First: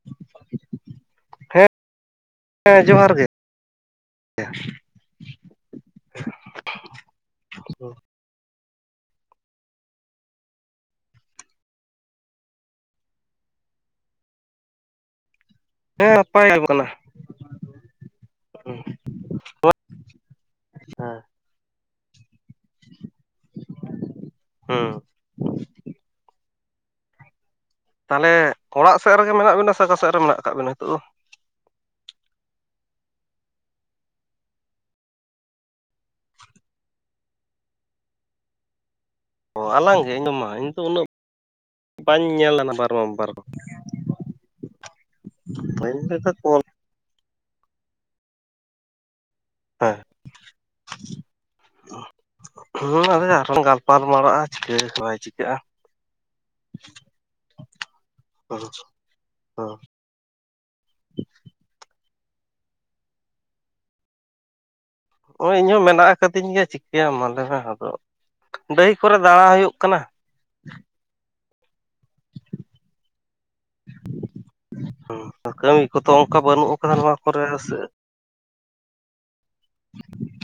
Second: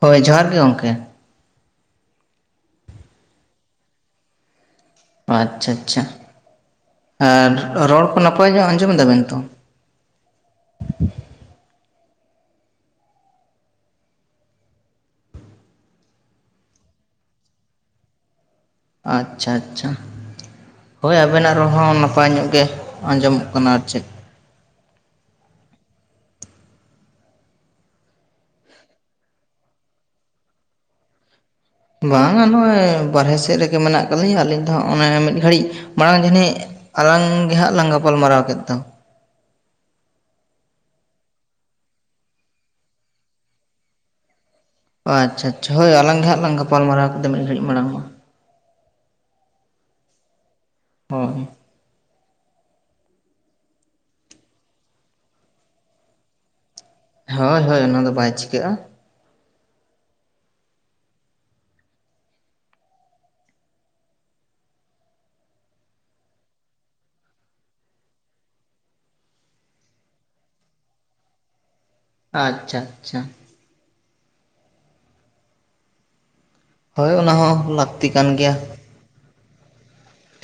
ᱦᱳᱭ ᱡᱚᱦᱟᱨ ᱜᱮ ᱜᱚᱝᱠᱮ ᱦᱮᱸ ᱡᱚᱦᱟᱨ ᱜᱮ [inaudible] ᱟᱪᱪᱷᱟ ᱪᱷᱟ ᱟᱨ ᱨᱚᱲ ᱠᱚ ᱱᱟᱯᱟᱭ ᱧᱚᱜ ᱟᱸᱡᱚᱢ ᱫᱟᱵᱤᱱ ᱛᱚ ᱦᱮᱸ ᱱᱟᱯᱟᱭ ᱟᱸᱡᱚᱜ ᱠᱟᱱᱟ ᱟᱼᱪᱷᱟ ᱪᱷᱟ ᱦᱳᱭ ᱦᱮᱸ ᱟᱵᱮᱱᱟᱜ ᱨᱚᱲ ᱦᱚᱸ ᱱᱟᱯᱟᱭ ᱧᱚᱜ ᱜᱮ ᱟᱸᱡᱚᱢᱚᱜ ᱠᱟᱱᱟ ᱟᱨ ᱪᱮᱫ ᱦᱩᱸ ᱛᱟᱞᱦᱮ ᱚᱲᱟᱜ ᱥᱮᱫ ᱨᱮᱜᱮ ᱢᱮᱱᱟᱜ ᱵᱤᱱᱟ ᱥᱮ ᱟᱠᱟ ᱥᱮᱫ ᱨᱮ ᱢᱮᱱᱟᱜ ᱠᱟᱜ ᱵᱤᱱᱟ ᱱᱤᱛᱚᱜ ᱫᱚ ᱵᱟᱝᱟ ᱱᱚᱜᱼᱚᱭ ᱵᱟᱨᱦᱮ ᱥᱮᱫ ᱨᱮᱜᱮ ᱢᱮᱱᱟᱜ ᱠᱟᱜ ᱞᱤᱧᱟ. ᱟᱹᱞᱤᱧ ᱫᱚ ᱦᱟᱸᱜ ᱚᱱᱮ ᱢᱤᱫ ᱜᱷᱟᱹᱲᱤᱡ ᱢᱟᱲᱟᱝ ᱡᱟᱹᱱᱤᱡ ᱟᱞᱟᱝ ᱜᱮ ᱦᱟᱸᱜ ᱞᱟᱝ ᱜᱟᱯᱟᱞᱢᱟᱨᱟᱣ ᱠᱮᱫ ᱫᱚ ᱚ ᱟᱞᱟᱝ ᱜᱮ ᱤᱧ ᱫᱚ ᱢᱟ ᱤᱧ ᱫᱚ ᱩᱱᱟᱹᱜ ᱵᱟᱧ ᱧᱮᱞ ᱞᱟᱱᱟ [unintelligible] ᱟᱪᱪᱷᱟ ᱟᱪᱪᱷᱟ ᱦᱳᱭ ᱟᱞᱟᱝ ᱜᱮ ᱦᱟᱸᱜ ᱞᱟᱝ ᱠᱚᱞ ᱜᱟᱯᱟᱞᱢᱟᱨᱟᱣ ᱠᱮᱫᱟ ᱢᱤᱫ ᱜᱷᱟᱹᱲᱤᱡ ᱢᱟᱲᱟᱝ ᱢᱟ ᱦᱮᱸ ᱦᱳᱭ ᱦᱮᱸ ᱟ [unintelligible] ᱟᱨᱚᱢ ᱜᱟᱯᱟᱞ ᱢᱟᱨᱟᱜᱼᱟ ᱪᱤᱠᱟᱹ ᱵᱟᱭ ᱪᱤᱠᱟᱹᱜᱼᱟ [inaudible] ᱦᱳᱭ ᱦᱳᱭ ᱚᱱᱟᱫᱚ ᱵᱟᱭ ᱪᱤᱠᱟᱹᱜᱼᱟ ᱳᱻ ᱦᱳᱭ ᱤᱧᱦᱚᱸ ᱢᱮᱱᱟᱜ ᱟᱠᱟᱫᱤᱧ ᱜᱮᱭᱟ ᱪᱤᱠᱟᱹᱭᱟᱢ ᱞᱮᱭ ᱢᱮ ᱟᱫᱚ ᱰᱟᱹᱦᱤ ᱠᱚᱨᱮ ᱫᱟᱬᱟ ᱦᱩᱭᱩᱜ ᱠᱟᱱᱟ ᱟᱪᱪᱷᱟᱻᱟᱪᱪᱷᱟ ᱠᱟᱹᱢᱤ ᱠᱚᱫᱚ ᱚᱱᱠᱟ ᱵᱟᱹᱱᱩᱜ ᱟᱠᱟᱫᱟ ᱦᱳᱭ ᱱᱚᱣᱟ ᱚᱱᱟ ᱠᱚᱨᱮ ᱦᱮᱸ ᱦᱚᱸ ᱥᱮ ᱞᱟᱹᱠᱛᱤ [unintelligible] ᱠᱟᱱ ᱜᱮᱭᱟ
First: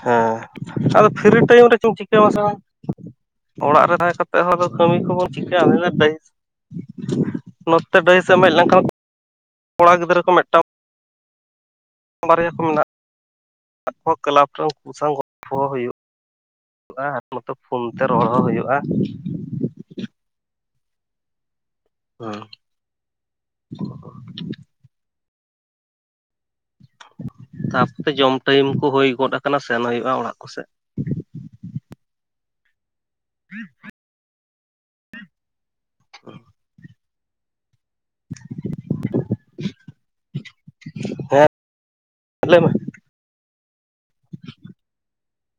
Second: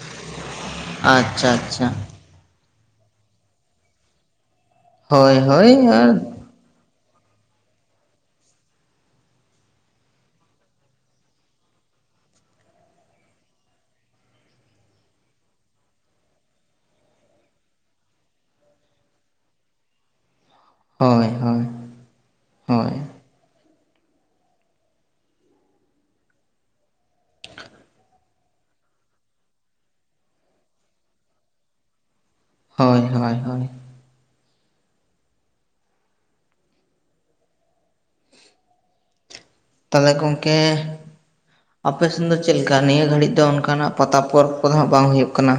ᱦᱮᱸ ᱟᱫᱚ ᱯᱷᱤᱨᱤ ᱟᱪᱪᱷᱟ ᱴᱟᱭᱤᱢ ᱨᱮ ᱟᱪᱪᱷᱟ ᱪᱚᱝ ᱪᱤᱠᱟᱹ ᱵᱟᱝ ᱥᱟᱱᱟᱧ ᱚᱲᱟᱜ ᱨᱮ ᱛᱟᱦᱮᱸ ᱠᱟᱛᱮ ᱦᱛᱚ ᱠᱟᱹᱢᱤ ᱠᱚᱵᱚ ᱦᱳᱭ ᱪᱮᱠᱟᱭᱟ ᱦᱳᱭ ᱟᱨ [unintelligible] ᱱᱚᱛᱮ ᱰᱟᱹᱦᱤ ᱥᱮᱡ ᱮᱢ ᱦᱮᱡ ᱞᱮᱱᱠᱷᱟᱱ ᱠᱚᱲᱟ ᱜᱤᱫᱽᱨᱟᱹ ᱠᱚ ᱢᱤᱫᱴᱟᱝ ᱵᱟᱨᱭᱟ ᱠᱚ ᱢᱮᱱᱟᱜ [unintelligible] ᱚᱠᱚ ᱠᱞᱟᱵᱽ ᱨᱮᱱ ᱠᱩ [unintelligible] ᱥᱟᱶ ᱜᱚᱞᱯᱷᱚ ᱦᱩᱭᱩᱜᱼᱟ [unintelligible] ᱦᱩᱭᱩᱜᱼᱟ ᱱᱚᱛᱮ‌ ᱯᱷᱳᱱ ᱛᱮ ᱨᱚᱲ ᱦᱚᱸ ᱦᱩᱭᱩᱜᱼᱟ ᱦᱳᱭᱻᱦᱳᱭᱻ ᱦᱮᱸ [inaudible] ᱛᱟᱯᱚᱛᱮ ᱡᱚᱢ ᱴᱟᱭᱤᱢ ᱠᱚ ᱦᱩᱭ ᱜᱚᱫ ᱟᱠᱟᱱᱟ ᱥᱮᱱ ᱦᱩᱭᱩᱜᱼᱟ ᱚᱲᱟᱜ ᱠᱚ ᱥᱮᱫ ᱦᱳᱭᱻᱦᱳᱭᱻ [inaudible] ᱚ [inaudible] [inaudible] ᱛᱟᱦᱞᱮ ᱜᱚᱝᱠᱮ ᱦᱮᱸ ᱟᱯᱮ ᱥᱮᱱ ᱫᱚ ᱪᱮᱫ ᱞᱟᱹᱭ ᱢᱮ ᱞᱮᱠᱟ ᱱᱤᱭᱟᱹ ᱟᱯᱮ ᱟᱯᱮ ᱥᱮᱫ ᱫᱚ ᱪᱮᱫ ᱞᱮᱠᱟ ᱱᱤᱭᱟᱹ ᱜᱷᱟᱹᱲᱤᱡ ᱫᱚ ᱚᱱᱠᱟ ᱱᱟᱜ ᱯᱟᱛᱟ ᱯᱚᱨᱚᱵᱽ ᱠᱚᱫᱚ ᱦᱟᱸᱜ ᱵᱟᱝ ᱦᱩᱭᱩᱜ ᱠᱟᱱᱟ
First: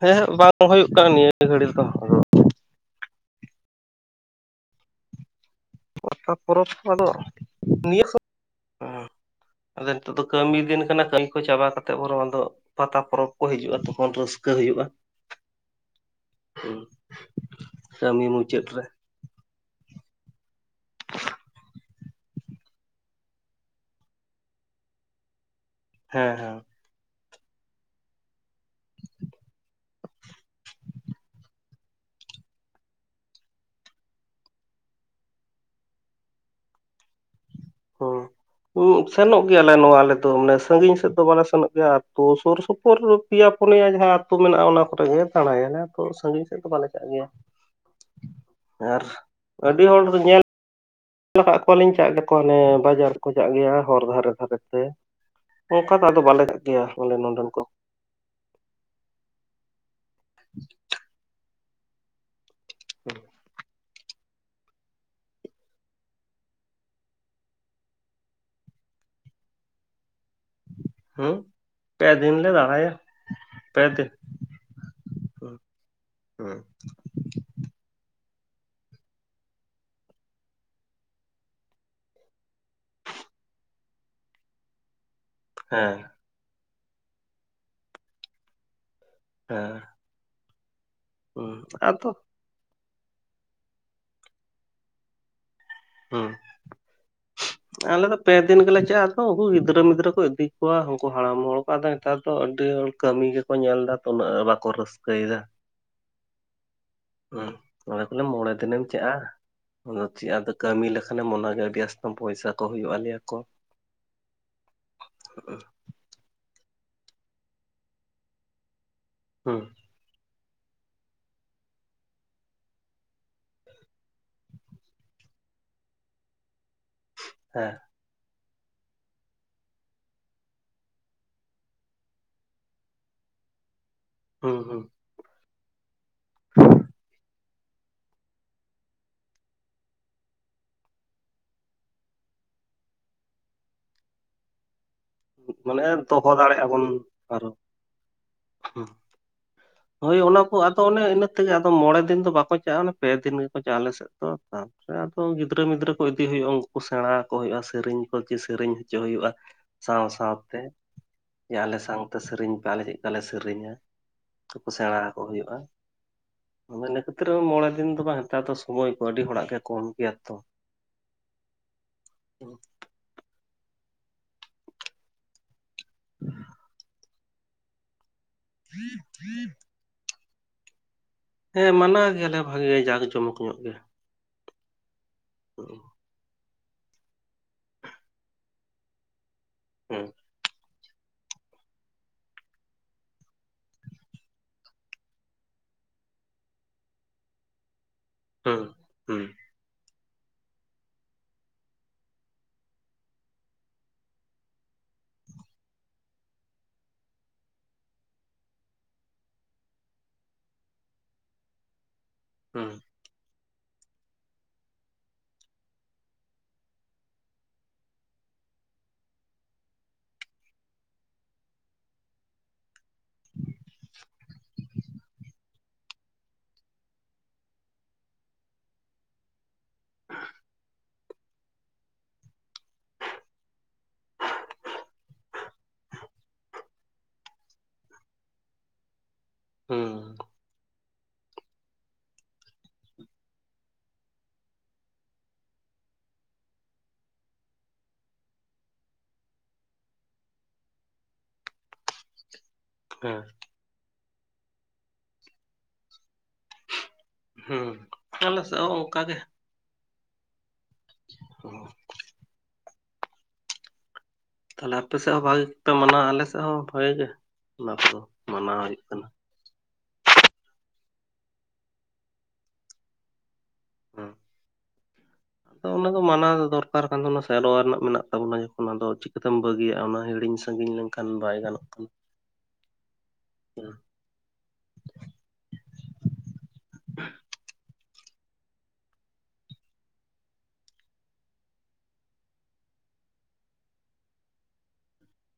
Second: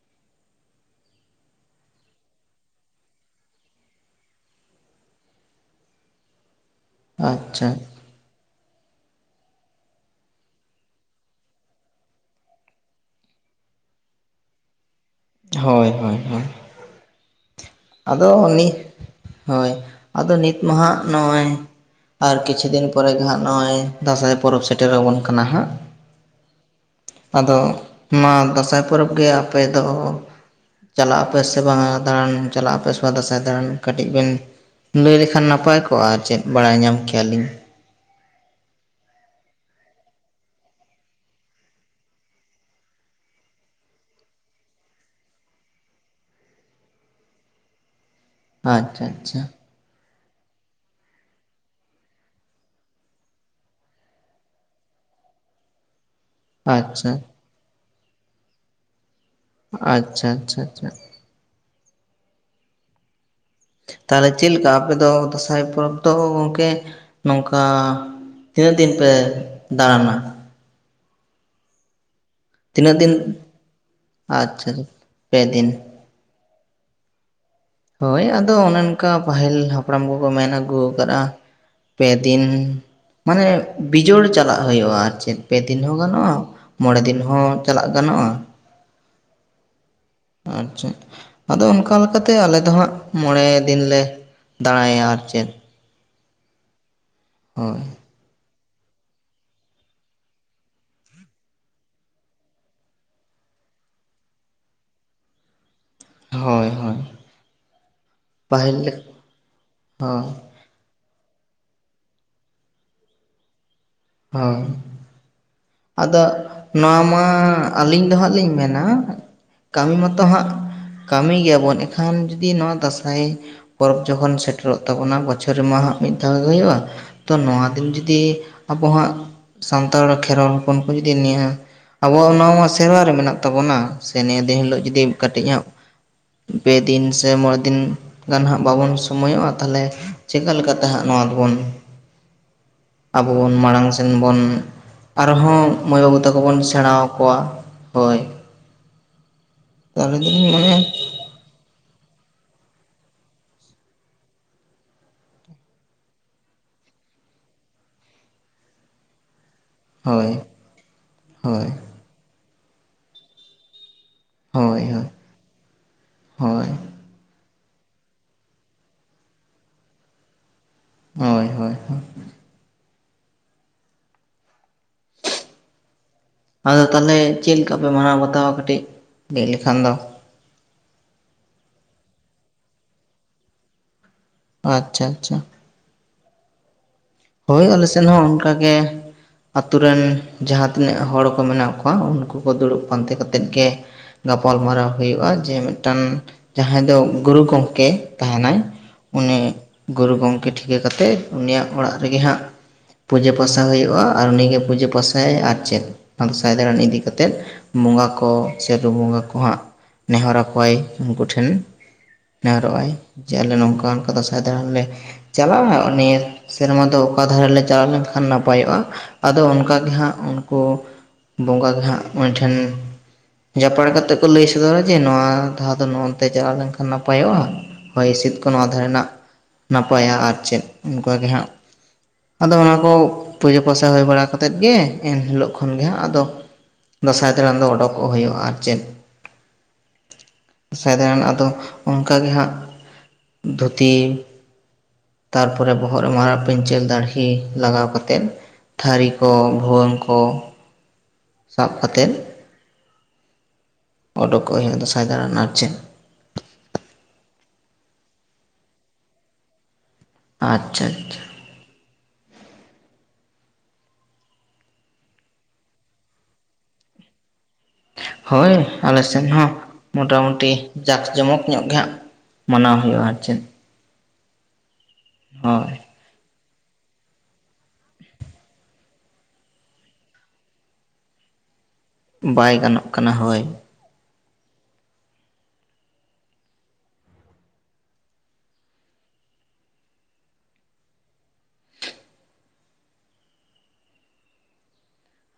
ᱦᱮᱸ ᱦᱮᱸ ᱵᱟᱝ ᱦᱩᱭᱩᱜ ᱠᱟᱱᱟ ᱱᱤᱭᱟᱹ ᱜᱷᱟᱹᱲᱤᱡ ᱫᱚ ᱟᱫᱚ ᱯᱟᱛᱟ ᱯᱚᱨᱚᱵᱽ ᱟᱫᱚ ᱟᱪᱪᱷᱟ ᱱᱤᱭᱟᱹ ᱠᱚ [unintelligible] [inaudible] ᱟᱫᱚ ᱱᱤᱛᱚᱜ ᱫᱚ ᱠᱟᱹᱢᱤ ᱫᱤᱱ ᱠᱟᱱᱟ ᱠᱟᱹᱢᱤ ᱠᱚ ᱪᱟᱵᱟ ᱠᱟᱛᱮᱫ ᱵᱚᱨᱚᱝ ᱟᱫᱚ ᱯᱟᱛᱟ ᱯᱚᱨᱚᱵᱽ ᱠᱚ ᱦᱤᱡᱩᱜᱼᱟ, ᱛᱚᱠᱷᱚᱱ ᱨᱟᱹᱥᱠᱟᱹ ᱦᱩᱭᱩᱜᱼᱟ ᱾ ᱦᱳᱭᱻᱦᱳᱭᱻᱦᱳᱭᱻ ᱦᱩᱸ [inaudible] ᱟᱫᱚ ᱩᱱᱤ ᱦᱳᱭ, ᱟᱫᱚ ᱱᱤᱛ ᱢᱟᱦᱟᱜ ᱱᱚᱜᱼᱚᱸᱚᱭ ᱟᱨ ᱠᱤᱪᱷᱩ ᱫᱤᱱ ᱯᱚᱨᱮ ᱜᱮ ᱦᱟᱸᱜ ᱱᱚᱜᱼᱚᱭ ᱫᱟᱸᱥᱟᱭ ᱯᱚᱨᱚᱵᱽ ᱥᱮᱴᱮᱨ ᱨᱟᱵᱚᱱ ᱠᱟᱱᱟ ᱦᱟᱸᱜ ᱦᱮᱸᱻᱦᱮᱸᱻ ᱟᱫᱚ ᱢᱟ ᱫᱟᱸᱥᱟᱭ ᱯᱚᱨᱚᱵᱽ ᱜᱮ ᱟᱯᱮ ᱫᱚ ᱪᱟᱞᱟᱜ ᱟᱯᱮ ᱥᱮ ᱵᱟᱝ-ᱟ ᱫᱟᱬᱟᱱ ᱪᱟᱞᱟᱜ ᱟᱯᱮ ᱥᱮ ᱵᱟ ᱫᱟᱸᱥᱟᱭ ᱫᱟᱬᱟᱱ ᱠᱟᱹᱴᱤᱡ ᱵᱮᱱ ᱞᱟᱹᱭ ᱞᱮᱠᱷᱟᱱ ᱱᱟᱯᱟᱭ ᱠᱚᱜᱼᱟ, ᱟᱨ ᱪᱮᱫ ᱵᱟᱲᱟᱭ ᱧᱟᱢ ᱠᱮᱭᱟᱞᱤᱧ ᱾ ᱦᱩᱸᱻ ᱥᱮᱱᱚᱜ ᱜᱮᱭᱟᱞᱮ ᱱᱚᱣᱟ ᱟᱞᱮ ᱫᱚ ᱢᱟᱱᱮ ᱥᱟᱺᱜᱤᱧ ᱥᱮᱫ ᱫᱚ ᱵᱟᱞᱮ ᱥᱮᱱᱚᱜ ᱜᱮᱭᱟ᱾ ᱟᱛᱳ ᱥᱩᱨ ᱥᱩᱯᱩᱨ ᱯᱮᱭᱟ ᱯᱩᱱᱭᱟ ᱡᱟᱦᱟᱸ ᱟᱹᱛᱳ ᱢᱮᱱᱟᱜᱼᱟ, ᱚᱱᱟ ᱠᱚᱨᱮᱜ ᱜᱮ ᱫᱟᱬᱟᱭᱟᱞᱮ ᱛᱚ ᱥᱟᱺᱜᱤᱧ ᱥᱮᱫ ᱫᱚ ᱵᱟᱞᱮ ᱪᱟᱜ ᱜᱮᱭᱟ᱾ [inaudible] ᱟᱪᱪᱷᱟ ᱟᱨ ᱟᱪᱪᱷᱟ ᱟᱹᱰᱤ ᱦᱚᱲ ᱫᱚ ᱧᱮᱞ ᱧᱮᱞ ᱟᱠᱟᱫ ᱠᱚᱣᱟᱞᱤᱧ ᱪᱟᱜ ᱜᱮᱠᱚ, ᱦᱟᱱᱮ ᱵᱟᱡᱟᱨ ᱨᱮ ᱠᱚ ᱪᱟᱜ ᱜᱮᱭᱟ ᱦᱚᱨ ᱫᱷᱟᱨᱮ ᱫᱷᱟᱨᱮ ᱛᱮ᱾ ᱚᱱᱠᱟ ᱫᱚ ᱟᱫᱚ ᱵᱟᱞᱮ ᱪᱟᱜ ᱜᱮᱭᱟ ᱟᱞᱮ ᱟᱪᱪᱷᱟ ᱱᱚᱰᱮᱱ ᱠᱚ᱾ ᱟᱪᱪᱷᱟᱻᱟᱪᱪᱷᱟᱻᱟᱪᱪᱷᱟᱻ ᱦᱩᱸ [unintelligible] ᱛᱟᱦᱚᱞᱮ ᱪᱮᱫ ᱞᱮᱠᱟ ᱟᱯᱮ ᱫᱚ ᱫᱟᱸᱥᱟᱭ ᱯᱚᱨᱚᱵᱽ ᱫᱚ ᱜᱚᱢᱠᱮ ᱱᱚᱝᱠᱟ ᱛᱤᱱᱟᱹᱜ ᱫᱤᱱ ᱯᱮ ᱫᱟᱬᱟᱱᱟ? ᱦᱮᱸ ᱯᱮ ᱫᱤᱱ ᱞᱮ ᱫᱟᱬᱟ [unintelligible] ᱛᱤᱱᱟᱹᱜ ᱫᱤᱱ? ᱟᱪᱪᱷᱟ ᱟᱪᱷᱟ ᱯᱮ ᱦᱩᱸ ᱫᱤᱱ᱾ ᱦᱩᱸ᱾ ᱦᱳᱭ ᱟᱫᱚ ᱚᱱᱮ ᱚᱱᱠᱟ ᱯᱟᱹᱦᱤᱞ ᱦᱟᱯᱲᱟᱢ ᱠᱚᱠᱚ ᱢᱮᱱ ᱟᱹᱜᱩ ᱟᱠᱟᱫᱼᱟ᱾ ᱯᱮ ᱫᱤᱱ ᱢᱟᱱᱮ ᱵᱤᱡᱳᱲ ᱪᱟᱞᱟᱜ ᱦᱳᱭᱳᱜᱼᱟ ᱟᱨ ᱪᱮᱜ ᱯᱮ ᱫᱤᱱ ᱦᱮᱸ ᱦᱚᱸ ᱜᱟᱱᱚᱜᱼᱟ᱾ ᱢᱚᱬᱮ ᱫᱤᱱ ᱦᱚᱸ ᱪᱟᱞᱟᱜ ᱜᱟᱱᱚᱜᱼᱟ ᱦᱮᱸ᱾ ᱟᱨ ᱪᱮᱫ ᱟᱫᱚ ᱚᱱᱠᱟ ᱞᱮᱠᱟᱛᱮ ᱟᱞᱮ ᱫᱚ ᱦᱟᱸᱜ ᱢᱚᱬᱮ ᱫᱤᱱ ᱞᱮ ᱫᱟᱲᱟᱭᱟ᱾ ᱟᱨ ᱪᱮᱜ? ᱦᱩᱸ᱾ ᱦᱳᱭ ᱟᱞ ᱫᱚᱯ ᱯᱮ ᱫᱤᱱ ᱜᱮᱞᱮ ᱪᱟᱜᱼᱟ ᱛᱚ ᱩᱱᱠᱩ ᱜᱤᱫᱽᱨᱟᱹ ᱢᱤᱫᱽᱨᱟᱹ ᱠᱚ ᱤᱫᱤ ᱠᱚᱣᱟ ᱩᱱᱠᱩ ᱦᱟᱲᱟᱢ ᱦᱚᱲ ᱠᱚ ᱟᱫᱚ ᱱᱮᱛᱟᱨ ᱫᱚ ᱟᱹᱰᱤ ᱦᱚᱲ ᱠᱟᱹᱢᱤ ᱜᱮ ᱠᱚ ᱧᱮᱞ ᱫᱟ ᱛᱚ ᱩᱱᱟᱹᱜ ᱵᱟᱠᱚ ᱨᱟᱹᱥᱠᱟᱹᱭ ᱫᱟ᱾ ᱦᱚᱭ ᱦᱚᱭ ᱦᱚᱸ ᱚᱸᱰᱮ ᱠᱚ ᱞᱟᱹᱭᱟ ᱢᱚᱬᱮ ᱫᱤᱱᱮᱢ ᱪᱟᱜᱼᱟ ᱦᱚᱸ ᱦᱳᱭ ᱪᱮᱜ ᱟᱫᱚ ᱠᱟᱹᱢᱤ ᱞᱮᱠᱷᱟᱱᱮᱢ ᱚᱱᱟᱜᱮ ᱟᱹᱰᱤ ᱟᱥᱛᱚᱢ ᱯᱚᱭᱥᱟ ᱠᱚ ᱦᱳᱭᱳᱜᱼᱟ ᱞᱮᱭᱟ ᱠᱚ᱾ ᱦᱟᱸ ᱟᱫᱚ ᱱᱚᱣᱟ ᱢᱟ ᱟᱹᱞᱤᱧ ᱫᱚ ᱦᱟᱸᱜ ᱞᱤᱧ ᱢᱮᱱᱟ ᱦᱚᱸ᱾ ᱠᱟᱹᱢᱤ ᱢᱟᱛᱚ ᱦᱟᱸᱜ ᱠᱟᱹᱢᱤ ᱜᱮᱭᱟ ᱵᱚᱱ ᱮᱠᱷᱟᱱ ᱡᱩᱫᱤ ᱱᱚᱣᱟ ᱫᱟᱸᱥᱟᱭ ᱯᱚᱨᱚᱵᱽ ᱡᱚᱠᱷᱚᱱ ᱥᱮᱴᱮᱨᱚᱜ ᱛᱟᱵᱚᱱᱟ ᱵᱚᱪᱷᱚᱨ ᱨᱮ ᱢᱟ ᱦᱟᱸᱜ ᱢᱤᱫ ᱫᱷᱟᱣ ᱜᱮ ᱦᱳᱭᱳᱜᱼᱟ, ᱛᱚ ᱱᱚᱣᱟ ᱦᱮᱸ ᱫᱤᱱ ᱡᱩᱫᱤ ᱟᱵᱚ ᱦᱟᱜ ᱥᱟᱱᱛᱟᱲ ᱠᱷᱮᱨᱣᱟᱞ ᱦᱚᱯᱚᱱ ᱠᱚ ᱡᱩᱫᱤ ᱱᱤᱭᱟᱹ ᱟᱵᱚᱣᱟᱜ ᱚᱱᱟ ᱢᱟ ᱥᱮᱣᱨᱟ ᱨᱮ ᱢᱮᱱᱟᱜ ᱛᱟᱵᱚᱱᱟ ᱾ ᱥᱮ ᱱᱤᱭᱟᱹ ᱦᱩᱸ ᱫᱤᱱ ᱦᱤᱞᱳᱜ ᱦᱩᱸ ᱡᱩᱫᱤ ᱠᱟᱹᱴᱤᱡ ᱧᱚᱜ ᱯᱮ ᱫᱤᱱ ᱥᱮ ᱛᱮ ᱢᱚᱬᱮ ᱫᱤᱱ ᱜᱟᱱ ᱦᱟᱸᱜ ᱵᱟᱵᱚᱱ ᱥᱚᱢᱚᱭᱚᱜᱼᱟ, ᱛᱷᱟᱞᱮ ᱪᱮᱠᱟᱹ ᱞᱮᱠᱟᱛᱮ ᱦᱟᱸᱜ ᱱᱚᱣᱟ ᱫᱚᱵᱚᱱ ᱚᱵᱚᱱ ᱢᱟᱲᱟᱝ ᱥᱮᱱ ᱵᱚᱱ ᱟᱨ ᱦᱚᱸ ᱢᱟᱱᱮ ᱢᱟᱹᱭ ᱵᱟᱹᱵᱩ ᱫᱚᱦᱚ ᱛᱟᱠᱚ ᱵᱚᱱ ᱥᱮᱸᱬᱟ ᱟᱠᱚᱣᱟ, ᱦᱳᱭ ᱾ ᱦᱩᱸ ᱦᱳᱭ, ᱚᱱᱟ ᱠᱚ ᱢᱚᱱᱮᱭᱟ ᱟᱛᱚ ᱚᱱᱮ ᱤᱱᱟᱹ ᱛᱮ ᱜᱮ ᱟᱫᱚ ᱢᱚᱬᱮ ᱫᱤᱱ ᱫᱚ ᱵᱟᱠᱚ ᱪᱟᱜᱼᱟ᱾ ᱚᱱᱮ ᱯᱮ ᱫᱤᱱ ᱜᱮᱠᱚ ᱪᱟᱜᱼᱟ᱾ ᱟᱞᱮᱥᱮᱫ ᱛᱚ ᱛᱟᱵ ᱥᱮ ᱟᱫᱚᱢ ᱜᱤᱫᱽᱨᱟᱹ ᱢᱤᱫᱽᱨᱟᱹ ᱠᱚ ᱤᱫᱤ ᱦᱩᱭᱩᱜᱼᱟ ᱩᱱᱠᱩ ᱥᱮᱸᱬᱟ ᱟᱠᱚ ᱦᱳᱭᱳᱜᱼᱟ ᱥᱮᱨᱮᱧ ᱠᱚ ᱪᱮᱜ ᱥᱮᱨᱮᱧ ᱦᱚᱪᱚ ᱦᱳᱭᱳᱜᱼᱟ ᱾ ᱥᱟᱶ ᱦᱳᱭ ᱥᱟᱶᱛᱮ ᱡᱮ ᱦᱳᱭ ᱟᱞᱮ ᱥᱟᱶᱛᱮ ᱥᱮᱨᱮᱧ ᱯᱮ, ᱟᱞᱮ ᱪᱮᱜᱠᱟ ᱞᱮ ᱥᱮᱨᱮᱧᱟ ᱾ [unintelligible] ᱦᱳᱭ ᱥᱮᱸᱬᱟ ᱟᱠᱚ ᱦᱳᱭᱳᱜᱼᱟ ᱦᱳᱭ [unintelligible] ᱛᱨᱳ ᱢᱚᱬᱮ ᱫᱤᱱ ᱫᱚ ᱵᱟᱝ ᱦᱮᱛᱟᱨᱛᱚ ᱥᱚᱢᱚᱭ ᱠᱚ ᱟᱹᱰᱤ ᱦᱚᱲᱟᱜ ᱜᱮ ᱠᱚᱢ ᱜᱮᱭᱟ ᱛᱚ᱾ ᱦᱚᱭ ᱦᱚᱭ ᱦᱚᱭ [unintelligible] ᱟᱫᱚ ᱛᱟᱞᱮ ᱪᱮᱜᱞᱮᱠᱟ ᱯᱮ ᱢᱟᱱᱟᱣ ᱵᱟᱛᱟᱣᱟ ᱠᱟᱹᱴᱤᱡ ᱞᱟᱹᱭ ᱞᱮᱠᱷᱟᱱ ᱫᱚ᱾ ᱦᱮᱸ ᱢᱟᱱᱟᱣ ᱜᱮᱭᱟᱞᱮ ᱵᱷᱟᱜᱮ ᱡᱟᱠ ᱡᱚᱢᱚᱠ ᱧᱚᱜ ᱜᱮ᱾ ᱟᱪᱪᱷᱟ ᱟᱪᱪᱷᱟ ᱾ ᱦᱩᱜ ᱦᱩᱸ ᱦᱳᱭ ᱟᱞᱮ ᱥᱮᱱ ᱦᱚᱸ ᱚᱱᱠᱟᱜ ᱜᱮ ᱟᱹᱛᱳ ᱨᱮᱱ ᱦᱮᱸ ᱡᱟᱦᱟᱛ ᱛᱤᱱᱟᱹᱜ ᱦᱚᱲ ᱠᱚ ᱢᱮᱱᱟᱜ ᱠᱚᱣᱟ ᱩᱱᱠᱩ ᱠᱚ ᱫᱩᱲᱩᱵ ᱯᱟᱱᱛᱮ ᱠᱟᱛᱮᱫ ᱜᱮ ᱜᱟᱯᱟᱞᱢᱟᱨᱟᱣ ᱦᱳᱭᱳᱜ-ᱟ ᱡᱮ ᱢᱤᱫᱴᱟᱱ ᱡᱟᱦᱟᱸᱭ ᱫᱚ ᱜᱩᱨᱩ ᱜᱚᱝᱠᱮ᱾ ᱛᱟᱦᱮᱱᱟᱭ ᱦᱮᱸ ᱦᱮᱸ ᱩᱱᱤ ᱜᱩᱨᱩ ᱜᱚᱝᱠᱮ ᱴᱷᱤᱠᱟᱹ ᱠᱟᱛᱮᱜ ᱩᱱᱤᱭᱟᱜ ᱚᱲᱟᱜ ᱨᱮᱜᱮ ᱦᱟᱸᱜ᱾ ᱯᱩᱡᱟᱹ ᱯᱟᱥᱟ ᱦᱳᱭᱳᱜ-ᱟ ᱟᱨ ᱩᱱᱤ ᱜᱮ ᱯᱩᱡᱟᱹ ᱯᱟᱥᱟᱭᱟᱭ ᱟᱨ ᱪᱮᱜ ᱫᱚᱥᱟᱭ ᱫᱟᱲᱟᱱ ᱤᱫᱤ ᱠᱟᱛᱮᱫ ᱵᱚᱸᱜᱟ ᱠᱚ ᱥᱮ ᱨᱩ ᱵᱚᱸᱜᱟ ᱠᱚ ᱦᱟᱸᱜ᱾ ᱱᱮᱦᱚᱨ ᱟᱠᱚᱣᱟᱭ ᱩᱱᱠᱩ ᱴᱷᱮᱱ ᱦᱮᱸ ᱱᱮᱦᱚᱨᱚᱜ ᱟᱭ ᱡᱮ ᱟᱞᱮ ᱱᱚᱝᱠᱟ ᱚᱱᱠᱟ ᱫᱟᱸᱥᱟᱭ ᱫᱟᱬᱟᱱ ᱞᱮ ᱪᱟᱞᱟᱜ-ᱟ ᱱᱤᱭᱟᱹ ᱥᱮᱨᱢᱟ ᱫᱚ ᱚᱠᱟ ᱫᱷᱟᱨᱟ ᱞᱮ ᱪᱟᱞᱟᱣ ᱞᱮᱱᱠᱷᱟᱱ ᱱᱟᱯᱟᱭᱚᱜ-ᱟ ᱟᱫᱚ ᱚᱱᱠᱟᱜ ᱜᱮ ᱦᱟᱸᱜ ᱩᱱᱠᱩ ᱵᱚᱸᱜᱟ ᱜᱮ ᱦᱟᱸᱜ ᱩᱱᱤ ᱴᱷᱮᱱ ᱡᱟᱯᱟᱲ ᱠᱟᱛᱮᱜ ᱠᱚ ᱞᱟᱹᱭ ᱥᱚᱫᱚᱨᱟ ᱡᱮ ᱱᱚᱣᱟ ᱫᱷᱟᱣ ᱫᱚ ᱱᱚᱱᱛᱮ ᱪᱟᱞᱟᱣ ᱞᱮᱱᱠᱷᱟᱱ ᱱᱟᱯᱟᱭᱚᱜ-ᱟ ᱦᱚᱭ ᱦᱤᱸᱥᱤᱫ ᱠᱚ ᱱᱚᱣᱟ ᱫᱷᱟᱨᱮᱱᱟᱜ ᱱᱟᱯᱟᱭᱟ ᱟᱨ ᱪᱮᱫ ᱚᱱᱠᱟᱜ ᱜᱮ ᱦᱟᱸᱜ ᱟᱫᱚ ᱚᱱᱟ ᱠᱚ ᱯᱩᱡᱟᱹ ᱯᱚᱭᱥᱟ ᱦᱩᱭ ᱵᱟᱲᱟ ᱠᱟᱛᱮ ᱜᱮ ᱮᱱᱦᱤᱞᱳᱜ ᱠᱷᱚᱱ ᱦᱟᱸᱜ ᱟᱫᱚ ᱫᱟᱸᱥᱟᱭ ᱫᱟᱬᱟᱱ ᱫᱚ ᱚᱰᱳᱠᱚᱜ ᱦᱩᱭᱩᱜ-ᱟ ᱟᱨ ᱪᱮᱫ ᱾ ᱦᱮᱸ ᱾ ᱫᱟᱸᱥᱟᱭ ᱫᱟᱬᱟᱱ ᱟᱫᱚ ᱚᱱᱠᱟ ᱜᱮ ᱦᱟᱸᱜ ᱫᱷᱩᱛᱤ ᱛᱟᱨᱯᱚᱨᱮ ᱵᱚᱦᱚᱜ ᱮᱢ ᱢᱟᱨ ᱯᱟᱹᱧᱪᱤ ᱟᱨ ᱫᱟᱹᱲᱦᱤ ᱞᱟᱜᱟᱣ ᱠᱟᱛᱮᱫ ᱛᱷᱟᱹᱨᱤ ᱠᱚ ᱵᱷᱩᱣᱟᱹᱝ ᱠᱚ ᱥᱟᱵ ᱠᱟᱛᱮᱫ ᱦᱮᱸ ᱾ ᱚᱰᱳᱠᱚᱜ ᱦᱩᱭᱩᱜ ᱫᱟᱸᱥᱟᱭ ᱫᱟᱬᱟᱱ ᱟᱨ ᱪᱮᱫ ᱦᱩᱸ ᱟᱞᱮ ᱥᱮᱫ ᱦᱚᱸ ᱚᱱᱠᱟ ᱜᱮ ᱾ ᱟᱪᱪᱷᱟ ᱟᱪᱪᱷᱟ [inaudible] ᱛᱷᱟᱞᱮ ᱟᱯᱮ ᱥᱮᱫ ᱦᱚᱸ ᱵᱷᱟᱜᱮ ᱜᱮᱯᱮ ᱢᱟᱱᱟᱣᱟ ᱟᱞᱮ ᱥᱮᱫ ᱦᱚᱸ ᱵᱷᱟᱜᱮ ᱜᱮ ᱾ ᱦᱳᱭ ᱟᱞᱮ ᱥᱮᱱ ᱦᱚᱸ ᱢᱚᱴᱟ ᱢᱩᱴᱤ ᱡᱟᱠ ᱡᱚᱢᱚᱠ ᱧᱚᱜ ᱜᱮ ᱦᱟᱸᱜ ᱢᱟᱱᱟᱣ ᱦᱩᱭᱩᱜ-ᱟ ᱟᱨ ᱪᱮᱫ ᱾ ᱦᱮᱸ ᱟᱫᱚ ᱦᱳᱭ ᱚᱱᱟ ᱢᱟᱱᱟᱣ ᱫᱚᱨᱠᱟᱨ ᱠᱟᱱ ᱛᱚ ᱚᱱᱟ ᱥᱮᱨᱣᱟ ᱨᱮᱱᱟᱜ ᱢᱮᱱᱟᱜ ᱛᱟᱵᱚᱱᱟ ᱡᱚᱠᱷᱚᱱ ᱟᱫᱚ ᱪᱤᱠᱟᱹ ᱛᱮᱢ ᱵᱟᱹᱜᱤᱭᱟᱜ-ᱟ ᱚᱱᱟ ᱦᱤᱲᱤᱧ ᱥᱟᱺᱜᱤᱧ ᱞᱮᱱᱠᱷᱟᱱ ᱠᱷᱟᱱ ᱵᱟᱭ ᱜᱟᱱᱚᱜ ᱠᱟᱱᱟ᱾ ᱵᱟᱭ ᱜᱟᱱᱚᱜ ᱠᱟᱱᱟ ᱦᱳᱭ ᱾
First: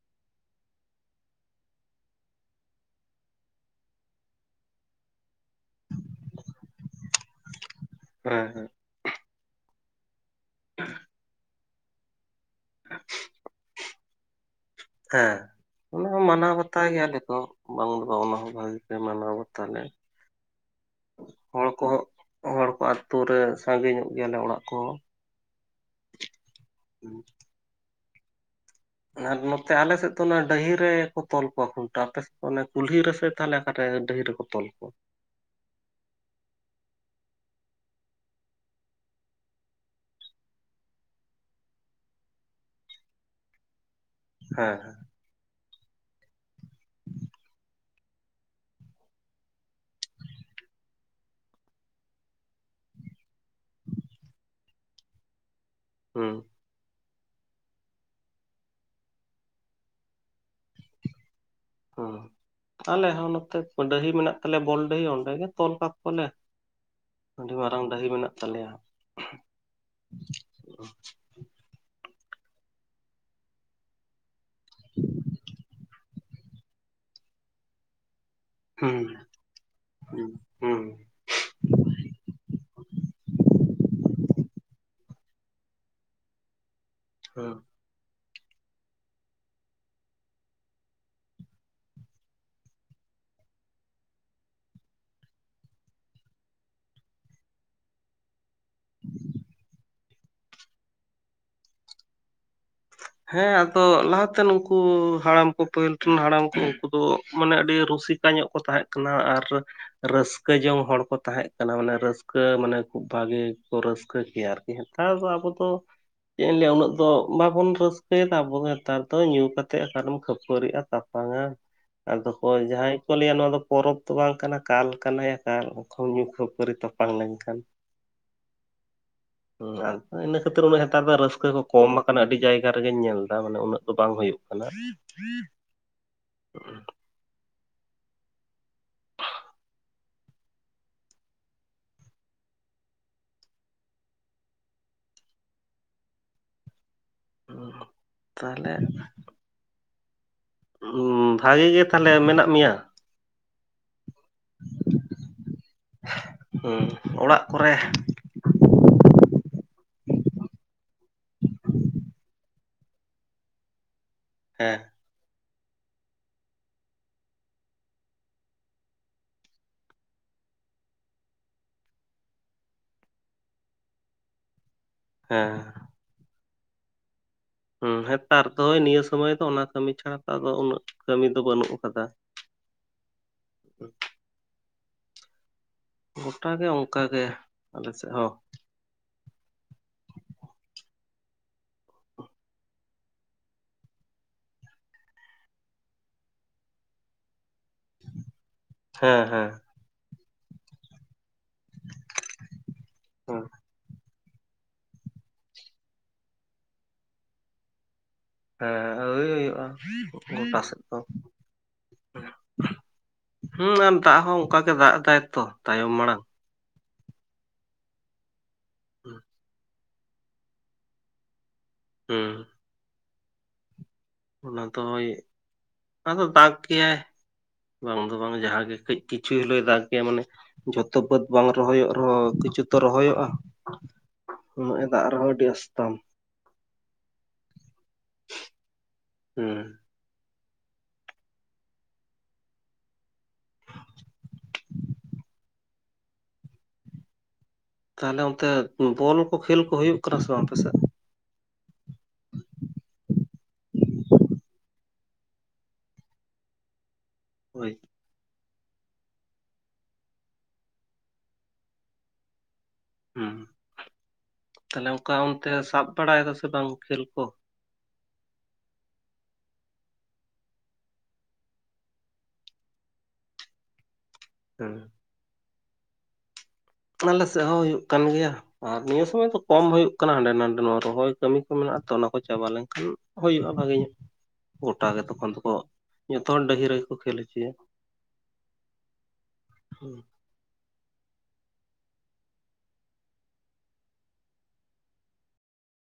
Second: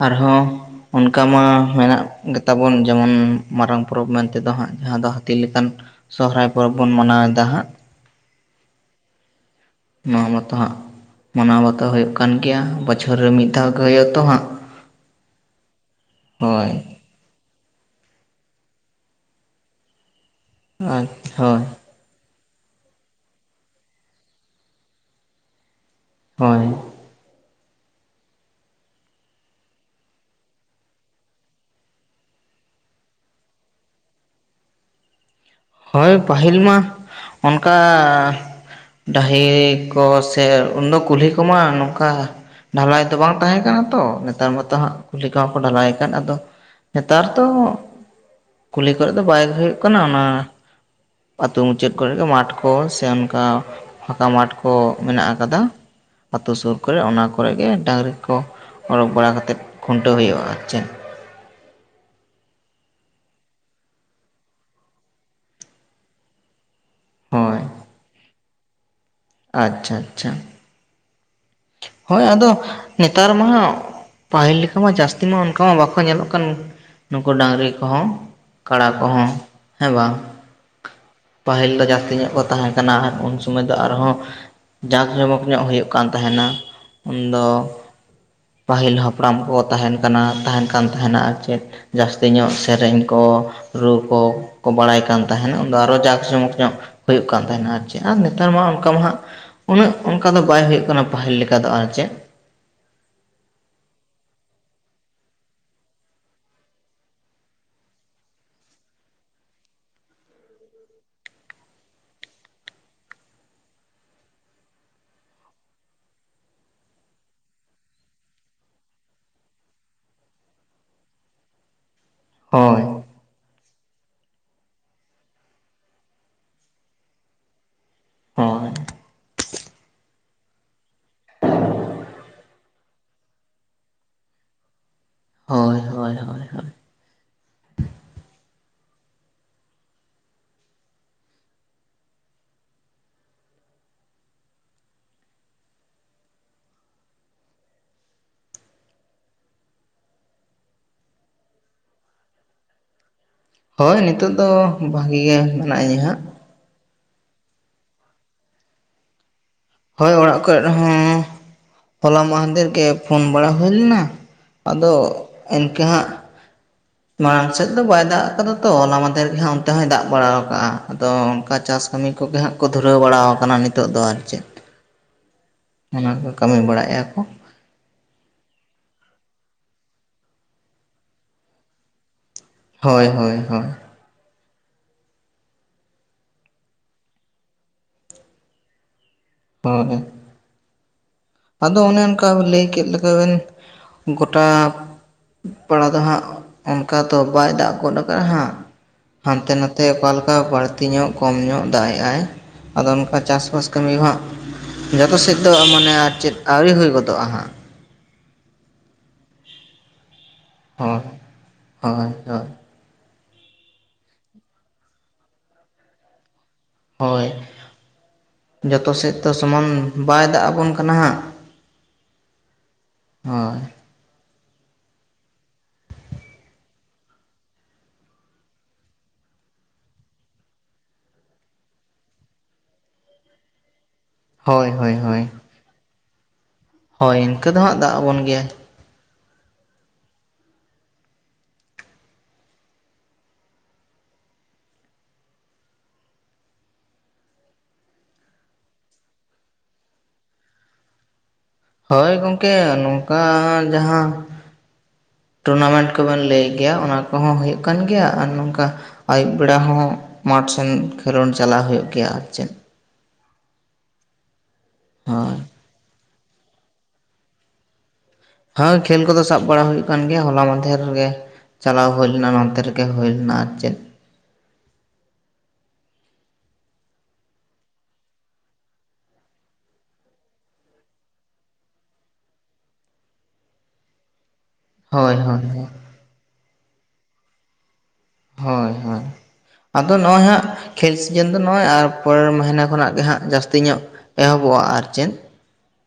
ᱟᱨ ᱦᱚᱸ ᱚᱱᱠᱟ ᱢᱟ ᱢᱮᱱᱟᱜ ᱜᱮ ᱛᱟᱵᱚᱱ ᱡᱮᱢᱚᱱ ᱢᱟᱨᱟᱝ ᱯᱚᱨᱚᱵᱽ ᱢᱮᱱ ᱛᱮᱫᱚ ᱦᱟᱸᱜ ᱡᱟᱦᱟᱸ ᱫᱚ ᱦᱟᱹᱛᱤ ᱞᱮᱠᱟᱱ ᱥᱚᱦᱚᱨᱟᱭ ᱯᱚᱨᱚᱵᱽ ᱵᱚᱱ ᱢᱟᱱᱟᱣᱮᱫᱟ ᱦᱟᱸᱜ ᱦᱮᱸ ᱦᱮᱸ ᱾ ᱱᱚᱣᱟ ᱵᱟᱚᱛᱚ ᱦᱟᱸᱜ ᱢᱟᱱᱟᱣ ᱵᱟᱛᱟᱣ ᱦᱩᱭᱩᱜ-ᱟ ᱠᱟᱱ ᱜᱮᱭᱟ ᱵᱚᱪᱷᱚᱨ ᱨᱮ ᱢᱤᱫ ᱫᱷᱟᱣ ᱜᱮ ᱦᱩᱭᱩᱜ ᱛᱚ ᱦᱟᱸᱜ ᱾ ᱦᱮᱸ ᱚᱱᱟ ᱦᱚᱸ ᱢᱟᱱᱟᱣ ᱵᱟᱛᱟᱣ ᱜᱮᱭᱟ ᱟᱞᱮ ᱠᱚ ᱵᱟᱝ ᱫᱚ ᱵᱟᱝ ᱚᱱᱟ ᱦᱚᱸ ᱵᱷᱟᱜᱤ ᱜᱮ ᱢᱟᱱᱟᱣ ᱵᱟᱛᱟᱣ ᱞᱮ ᱟᱨ ᱦᱳᱭ ᱦᱚᱲ ᱠᱚᱦᱚᱸ ᱦᱚᱲ ᱠᱚ ᱟᱹᱛᱩ ᱨᱮ ᱥᱟᱺᱜᱮ ᱧᱚᱜ ᱜᱮᱭᱟᱞᱮ ᱚᱲᱟᱜ ᱠᱚᱦᱚᱸ ᱦᱳᱭ ᱾ ᱦᱩᱸ ᱾ ᱟᱨ ᱱᱚᱛᱮ ᱟᱞᱮ ᱥᱮᱫ ᱫᱚ ᱚᱱᱟ ᱰᱟᱹᱦᱤ ᱨᱮᱠᱚ ᱛᱚᱞ ᱠᱚᱣᱟ ᱠᱷᱩᱱᱴᱟᱹᱣ ᱟᱯᱮ ᱥᱮᱫ ᱫᱚ ᱚᱱᱮ ᱠᱩᱞᱦᱤ ᱨᱮ ᱥᱮ ᱛᱟᱦᱚᱞᱮ ᱚᱠᱟᱨᱮ ᱰᱟᱹᱦᱤ ᱨᱮᱠᱚ ᱛᱚᱞ ᱠᱚ ᱛᱚᱞ ᱠᱚ ᱦᱳᱭ ᱯᱟᱹᱦᱤᱞ ᱢᱟ ᱚᱱᱠᱟ᱾ ᱰᱟᱹᱦᱤ ᱠᱚ ᱥᱮ ᱩᱱᱫᱚ ᱠᱩᱞᱦᱤ ᱠᱚᱢᱟ ᱱᱚᱝᱠᱟ ᱰᱷᱟᱞᱟᱭ ᱫᱚ ᱵᱟᱝ ᱛᱟᱦᱮᱸ ᱠᱟᱱᱟ ᱛᱚ ᱱᱮᱛᱟᱨ ᱢᱟᱛᱚ ᱦᱮᱸ ᱦᱮᱸ ᱦᱟᱸᱜ ᱠᱩᱞᱤ ᱞᱮᱠᱟ ᱦᱚᱸ ᱠᱚ ᱰᱷᱟᱞᱟᱭ ᱟᱠᱟᱫ ᱟᱫᱚ ᱱᱮᱛᱟᱨ ᱫᱚ ᱠᱩᱞᱦᱤ ᱠᱷᱚᱡ ᱫᱚ ᱵᱟᱭ ᱦᱩᱭᱩᱜ ᱠᱟᱱᱟ ᱚᱱᱟ ᱟᱹᱛᱳ ᱢᱩᱪᱟᱹᱫ ᱠᱚᱨᱮ ᱢᱟᱴᱷ ᱠᱚ ᱥᱮ ᱚᱱᱠᱟ ᱯᱷᱟᱸᱠᱟ ᱢᱟᱴᱷ ᱠᱚ ᱢᱮᱱᱟᱜ ᱟᱠᱟᱫᱟ ᱾ ᱦᱩᱸ ᱟᱹᱛᱩ ᱥᱩᱨ ᱠᱚᱨᱮ ᱚᱱᱟ ᱠᱚᱨᱮ ᱜᱮ ᱰᱟᱹᱝᱨᱤ ᱠᱚ ᱚᱰᱚᱜ ᱵᱟᱲᱟ ᱠᱟᱛᱮᱫ ᱠᱷᱩᱱᱴᱟᱹᱣ ᱦᱩᱭᱩᱜᱼᱟ ᱟᱨ ᱪᱮᱫ ᱾ ᱦᱚᱸ ᱟᱞᱮ ᱦᱚᱸ ᱱᱚᱛᱮ ᱵᱟᱺᱰᱟᱹᱦᱤ ᱢᱮᱱᱟᱜ ᱛᱟᱞᱮ ᱵᱚᱞᱰᱟᱹᱦᱤ ᱚᱸᱰᱮ ᱜᱮ ᱛᱚᱞ ᱠᱟᱠᱚ ᱟᱞᱮ ᱾ ᱟᱹᱰᱤ ᱦᱳᱭ ᱢᱟᱨᱟᱝ ᱰᱟᱹᱦᱤ ᱢᱮᱱᱟᱜ ᱛᱟᱞᱮᱭᱟ ᱾ ᱟᱪᱪᱷᱟ ᱟᱪᱪᱷᱟ ᱾ [unintelligible] ᱦᱚᱭ ᱟᱫᱚ ᱱᱮᱛᱟᱨ ᱢᱟᱦᱟᱜ ᱯᱟᱹᱦᱤᱞ ᱞᱮᱠᱟ ᱢᱟ ᱡᱟᱹᱥᱛᱤ ᱢᱟ ᱚᱱᱠᱟ ᱢᱟ ᱵᱟᱠᱚ ᱧᱮᱞᱚᱜ ᱠᱟᱱ ᱱᱩᱠᱩ ᱰᱟᱹᱝᱨᱤ ᱠᱚᱦᱚᱸ ᱠᱟᱲᱟ ᱦᱩᱸ ᱠᱚᱦᱚᱸ ᱦᱮᱸ ᱵᱟᱝ ᱦᱩᱸ ᱦᱩᱸ ᱯᱟᱹᱦᱤᱞ ᱫᱚ ᱡᱟᱹᱥᱛᱤ ᱧᱚᱜ ᱠᱚ ᱛᱟᱦᱮᱸ ᱠᱟᱱᱟ ᱩᱱ ᱥᱩᱢᱚᱭ ᱫᱚ ᱟᱨᱦᱚᱸ ᱡᱟᱠᱼ ᱡᱚᱢᱚᱠ ᱧᱚᱜ ᱦᱩᱭᱩᱜ ᱠᱟᱱ ᱛᱟᱦᱮᱱᱟ ᱩᱱᱫᱚ ᱦᱩᱸ ᱯᱟᱹᱦᱤᱞ ᱦᱟᱯᱲᱟᱢ ᱠᱚ ᱛᱟᱦᱮᱱ ᱠᱟᱱᱟ ᱛᱟᱦᱮᱱ ᱠᱟᱱ ᱛᱟᱦᱮᱱᱟ ᱟᱨ ᱪᱮᱫ ᱾ ᱡᱟᱹᱥᱛᱤ ᱧᱚᱜ ᱥᱮᱨᱮᱧ ᱠᱚ ᱨᱩ ᱠᱚ ᱠᱚ ᱵᱟᱲᱟᱭ ᱠᱟᱱ ᱛᱟᱦᱮᱱ ᱩᱱᱫᱚ ᱟᱨᱚ ᱡᱟᱸᱠ ᱡᱚᱢᱚᱠ ᱧᱚᱜ ᱦᱩᱭᱩᱜ ᱠᱟᱱ ᱛᱟᱦᱮᱱᱟ ᱟᱨ ᱟᱨ ᱱᱮᱛᱟᱨ ᱢᱟ ᱚᱱᱠᱟ ᱢᱟ ᱦᱟᱸᱜ ᱩᱱᱟᱹᱜ ᱚᱱᱠᱟ ᱫᱚ ᱵᱟᱭ ᱦᱩᱭᱩᱜ ᱠᱟᱱᱟ ᱯᱟᱹᱦᱤᱞ ᱞᱮᱠᱟ ᱫᱚ ᱟᱨ ᱪᱮᱫ ᱾ ᱦᱮᱸ ᱟᱫᱚ ᱞᱟᱦᱟᱛᱮ ᱱᱩᱠᱩ ᱦᱟᱲᱟᱢ ᱠᱚ ᱯᱟᱹᱦᱤᱞ ᱴᱷᱤᱱ ᱦᱟᱲᱟᱢ ᱠᱚ ᱩᱱᱠᱩ ᱫᱚ ᱢᱟᱱᱮ ᱟᱹᱰᱤ ᱨᱩᱥᱤᱠ ᱧᱚᱜ ᱠᱚ ᱛᱟᱸᱦᱮᱜ ᱠᱟᱱᱟ ᱟᱨ ᱨᱟᱹᱥᱠᱟᱹ ᱡᱚᱝ ᱦᱚᱲ ᱠᱚ ᱛᱟᱸᱦᱮᱜ ᱠᱟᱱᱟ ᱢᱟᱱᱮ ᱨᱟᱹᱥᱠᱟᱹ ᱢᱟᱱᱮ ᱠᱷᱩᱵ ᱵᱷᱟᱜᱮ ᱠᱚ ᱨᱟᱹᱥᱠᱟᱹ ᱠᱮᱭᱟ ᱟᱨ ᱱᱮᱦᱛᱟᱨ ᱫᱚ ᱟᱵᱚ ᱫᱚ ᱪᱮᱫ ᱤᱧ ᱞᱟᱹᱭᱟ ᱩᱱᱟᱹᱜ ᱫᱚ ᱵᱟᱵᱚᱱ ᱨᱟᱹᱥᱠᱟᱹ ᱯᱮ ᱛᱟᱵᱚ ᱱᱮᱛᱟᱨ ᱫᱚ ᱧᱩ ᱠᱟᱛᱮᱫ ᱚᱠᱟᱨᱮᱢ ᱠᱷᱟᱹᱯᱟᱹᱨᱤᱜᱼᱟ ᱛᱟᱯᱟᱝᱼᱟ ᱟᱫᱚ ᱦᱚᱭ ᱦᱳᱭ ᱡᱟᱦᱟᱸᱭ ᱠᱚ ᱞᱟᱹᱭᱟ ᱱᱚᱣᱟ ᱫᱚ ᱯᱚᱨᱚᱵᱽ ᱫᱚ ᱵᱟᱝ ᱠᱟᱱᱟ ᱠᱟᱞ ᱠᱟᱱᱟᱭᱟ ᱠᱟᱞ ᱧᱩ ᱠᱷᱟᱹᱯᱟᱹᱨᱤ ᱛᱟᱯᱟᱝ ᱞᱮᱱᱠᱷᱟᱱ ᱦᱳᱭ ᱦᱩᱸ ᱟᱫᱚ ᱤᱱᱟᱹ ᱠᱷᱟᱹᱛᱤᱨ ᱩᱱᱟᱹᱜ ᱱᱮᱛᱟᱨ ᱫᱚ ᱨᱟᱹᱥᱠᱟᱹ ᱠᱚ ᱠᱚᱢ ᱟᱠᱟᱱᱟ ᱟᱹᱰᱤ ᱡᱟᱭᱜᱟ ᱡᱟᱦᱟ ᱨᱮᱜᱤᱧ ᱧᱮᱞ ᱮᱫᱟ ᱢᱟᱱᱮ ᱩᱱᱟᱹᱜ ᱫᱚ ᱵᱟᱝ ᱦᱩᱭᱩᱜ ᱠᱟᱱᱟ ᱾ ᱦᱳᱭ ᱦᱳᱭ ᱦᱚᱭ ᱦᱚᱭ [unintelligible] ᱠᱷᱩᱜ [unintelligible] ᱛᱟᱦᱚᱞᱮ ᱩᱸ ᱵᱷᱟ. ᱜᱤ ᱜᱮ ᱛᱟᱦᱚᱞᱮ ᱢᱮᱱᱟᱜ ᱢᱮᱭᱟ? ᱦᱳᱭ ᱱᱤᱛᱚᱜ ᱫᱚ ᱵᱷᱟᱹᱜᱤ ᱜᱮ ᱢᱮᱱᱟᱜᱼᱤᱧᱟ ᱦᱟᱸᱜ ᱦᱩᱸ ᱚᱲᱟᱜ ᱠᱚᱨᱮ ᱦᱳᱭ ᱚᱲᱟᱜ ᱠᱚᱨᱮ ᱦᱚᱸ ᱦᱚᱞᱟ ᱢᱟᱦᱮᱱᱫᱮᱨ ᱜᱮ ᱯᱷᱳᱱ ᱵᱟᱲᱟ ᱦᱩᱭ ᱞᱮᱱᱟ ᱦᱮᱸ ᱟᱫᱚ ᱤᱱᱠᱟᱹ ᱦᱟᱸᱜ ᱢᱟᱲᱟᱝ ᱥᱮᱫ ᱫᱚ ᱵᱟᱭ ᱫᱟᱜ ᱟᱠᱟᱫᱟ ᱛᱚ ᱦᱚᱞᱟ ᱢᱟᱸᱫᱷᱮᱨ ᱜᱮ ᱦᱟᱸᱜ ᱚᱱᱛᱮ ᱦᱚᱸᱭ ᱫᱟᱜ ᱵᱟᱲᱟ ᱟᱠᱟᱫᱟᱼ ᱟᱫᱚ ᱚᱱᱠᱟ ᱪᱟᱥ ᱠᱟᱹᱢᱤ ᱠᱚᱜᱮ ᱦᱟᱸᱜ ᱠᱚ ᱫᱷᱩᱨᱟᱹᱣ ᱵᱟᱲᱟᱣ ᱠᱟᱱᱟ ᱱᱤᱛᱚᱜ ᱫᱚ ᱟᱨ ᱪᱮᱫ ᱦᱮᱸ ᱚᱱᱟ ᱠᱚ ᱠᱟᱹᱢᱤ ᱵᱟᱲᱟᱭᱮᱫᱼᱟ ᱠᱚ ᱦᱩᱸ ᱦᱮᱸᱛᱟᱨ ᱫᱚᱭ ᱱᱤᱭᱟᱹ ᱥᱚᱢᱚᱭ ᱫᱚ ᱚᱱᱟ ᱠᱟᱹᱢᱤ ᱪᱷᱟᱲᱟ ᱟᱫᱚ ᱩᱱᱟᱹᱜ ᱠᱟᱹᱢᱤ ᱫᱚ ᱵᱟᱹᱱᱩᱜ ᱟᱠᱟᱫᱟ ᱦᱳᱭ ᱦᱳᱭ ᱦᱳᱭ ᱜᱚᱴᱟ ᱜᱮ ᱚᱱᱠᱟ ᱜᱮ ᱟᱞᱮ ᱥᱮᱫ ᱦᱚᱸ [unintelligible] ᱦᱩᱸ ᱦᱩᱸ ᱟᱫᱚ ᱚᱱᱮ ᱚᱱᱠᱟ ᱞᱟᱹᱭ ᱠᱮᱫ ᱞᱮᱠᱟ ᱵᱮᱱ ᱜᱚᱴᱟ ᱯᱟᱲᱟ ᱫᱚ ᱦᱟᱸᱜ, ᱚᱱᱠᱟ ᱫᱚ ᱵᱟᱭ ᱫᱟᱜ ᱜᱚᱫ ᱠᱟᱜᱼᱟ ᱦᱟᱸᱜ ᱦᱮᱸ ᱦᱮᱸ ᱦᱟᱱᱛᱮ ᱱᱟᱛᱮ ᱚᱠᱟ ᱞᱮᱠᱟ ᱵᱟᱹᱲᱛᱤ ᱧᱚᱜ ᱠᱚᱢ ᱧᱚᱜ ᱫᱟᱜ ᱮᱜ ᱟᱭ ᱟᱫᱚ ᱚᱱᱠᱟ ᱪᱟᱥᱵᱟᱥ ᱠᱟᱹᱢᱤ ᱦᱟᱸᱜ ᱡᱚᱛᱚ ᱥᱮᱫ ᱫᱚ ᱢᱟᱱᱮ ᱪᱮᱫ ᱟᱹᱣᱨᱤ ᱦᱩᱭ ᱜᱚᱫᱚᱜᱼᱟ ᱦᱟᱸᱜ ᱦᱮᱸ [unintelligible] ᱦᱩᱭᱩᱜᱼᱟ ᱜᱚᱴᱟ ᱥᱮᱫ ᱫᱚ ᱦᱳᱭ ᱦᱳᱭ ᱦᱳᱭ ᱦᱩᱸ ᱟᱨ ᱫᱟᱜ ᱦᱚᱸ ᱚᱱᱠᱟ ᱜᱮ ᱫᱟᱜ ᱫᱟᱭᱛᱚ ᱛᱟᱭᱚᱢ ᱢᱟᱲᱟᱝ ᱦᱳᱭ ᱡᱚᱛᱚ ᱥᱮᱫ ᱫᱚ ᱥᱚᱢᱟᱱ ᱵᱟᱭ ᱫᱟᱜ ᱟᱵᱚᱱ ᱠᱟᱱᱟ ᱦᱟᱸᱜ ᱦᱩᱸ᱾ ᱦᱳᱭ᱾ ᱚᱱᱟ ᱫᱚᱭ, ᱚᱱᱟ ᱫᱚ ᱫᱟᱜ ᱜᱮᱭᱟᱭ᱾ ᱵᱟᱝ ᱫᱚ ᱵᱟᱝ ᱡᱟᱦᱟᱸ ᱜᱮ ᱠᱟᱹᱡ ᱠᱤᱪᱷᱩ ᱦᱤᱞᱳᱭ ᱫᱟᱜ ᱜᱮᱭᱟ, ᱢᱟᱱᱮ ᱡᱷᱚᱛᱚ ᱵᱟᱹᱫ ᱵᱟᱝ ᱨᱚᱦᱚᱭᱚᱜ ᱨᱮᱦᱚᱸ ᱠᱤᱪᱷᱩ ᱛᱚ ᱨᱚᱦᱚᱭᱚᱜᱼᱟ᱾ ᱦᱳᱭ ᱩᱱᱟᱹᱜ ᱮ ᱦᱳᱭ ᱫᱟᱜ ᱦᱳᱭ ᱨᱮᱦᱚᱸ ᱟᱹᱰᱤ ᱟᱥᱛᱚᱢ, ᱦᱳᱭ ᱤᱱᱠᱟᱹ ᱫᱚ ᱦᱟᱸᱜ ᱫᱟᱜ ᱟᱵᱚᱱ ᱜᱮᱭᱟᱭ᱾ ᱦᱩᱸ᱾ ᱛᱟᱦᱚᱞᱮ ᱚᱱᱛᱮ ᱵᱚᱞ ᱠᱚ ᱠᱷᱮᱞ ᱠᱚ ᱦᱩᱭᱩᱜ ᱠᱟᱱᱟ ᱥᱮ ᱵᱟᱝ ᱟᱯᱮ ᱥᱮᱫ? ᱦᱳᱭ ᱜᱚᱝᱠᱮ ᱱᱚᱝᱠᱟ ᱡᱟᱦᱟᱸ ᱴᱩᱨᱱᱟᱢᱮᱱᱴ ᱠᱚ ᱵᱮᱱ ᱞᱟᱹᱭᱮᱜ ᱜᱮᱭᱟ ᱚᱱᱟ ᱠᱚᱦᱚᱸ ᱦᱩᱭᱩᱜ ᱦᱳᱭ ᱠᱟᱱ ᱜᱮᱭᱟ᱾ ᱟᱨ ᱱᱚᱝᱠᱟ ᱟᱹᱭᱩᱵ ᱵᱮᱲᱟ ᱦᱚᱸ ᱢᱟᱴᱷ ᱥᱮᱱ ᱠᱷᱮᱞᱳᱰ ᱪᱟᱞᱟᱣ ᱦᱳᱭᱳᱜ ᱜᱮᱭᱟ᱾ ᱟᱨ ᱪᱮᱫ, ᱦᱩᱸ ᱛᱟᱦᱚᱞᱮ ᱚᱱᱠᱟ ᱦᱳᱭ ᱚᱱᱛᱮ ᱥᱟᱵ ᱵᱟᱲᱟᱭᱮᱫᱟ ᱥᱮ ᱵᱟᱝ ᱠᱷᱮᱞ ᱠᱚ? ᱦᱮᱸ ᱠᱷᱮᱞ ᱠᱚᱫᱚ ᱥᱟᱵ ᱵᱟᱲᱟ ᱦᱩᱭᱩᱜ ᱠᱟᱱ ᱜᱮᱭᱟ ᱦᱚᱞᱟ ᱢᱟᱫᱷᱮᱨ ᱜᱮ ᱪᱟᱞᱟᱣ ᱦᱳᱭ ᱞᱮᱱᱟ ᱱᱚᱱᱛᱮ ᱨᱮᱜᱮ ᱦᱩᱭ ᱞᱮᱱᱟ, ᱟᱨ ᱪᱮᱫ ᱦᱩᱸ᱾ ᱟᱞᱮ ᱥᱮᱫ ᱦᱚᱸ ᱦᱩᱭᱩᱜ ᱠᱟᱱ ᱜᱮᱭᱟ᱾ ᱟᱨ ᱱᱤᱭᱟᱹ ᱥᱚᱢᱚᱭ ᱫᱚ ᱠᱚᱢ ᱦᱩᱭᱩᱜ ᱠᱟᱱᱟ, ᱦᱟᱸᱰᱮ ᱱᱟᱰᱮ ᱱᱚᱣᱟ ᱨᱚᱦᱚᱭ ᱠᱟᱹᱢᱤ ᱠᱚ ᱢᱮᱱᱟᱜᱼᱟ ᱛᱚ ᱚᱱᱟ ᱠᱚ ᱪᱟᱵᱟ ᱞᱮᱱᱠᱷᱟᱱ ᱦᱩᱭᱩᱜᱼᱟ ᱵᱷᱟᱜᱮ ᱧᱚᱜ ᱜᱳᱴᱟ ᱜᱮ ᱦᱳᱭ ᱛᱚᱠᱷᱚᱱ ᱦᱳᱭ ᱫᱚᱠᱚ ᱡᱚᱛᱚ ᱦᱚᱲ ᱰᱟᱹᱦᱤ ᱨᱮᱜᱮ ᱠᱚ ᱠᱷᱮᱞ ᱦᱚᱪᱚᱭᱟ᱾ ᱦᱳᱭ ᱦᱳᱭ ᱟᱫᱚ ᱦᱮᱸ ᱱᱚᱜᱼᱚᱭ ᱦᱟᱸᱜ ᱠᱷᱮᱞ ᱥᱤᱡᱮᱱ ᱫᱚ ᱱᱚᱜᱼᱚᱭ ᱟᱨ ᱯᱚᱨᱮᱨ ᱢᱟᱹᱦᱮᱱᱟᱹ ᱠᱷᱚᱱᱟᱜ ᱜᱮ ᱦᱟᱸᱜ ᱡᱟᱹᱥᱛᱤ ᱧᱚᱜ ᱮᱦᱚᱵᱚᱜᱼᱟ ᱟᱨ ᱪᱮᱫ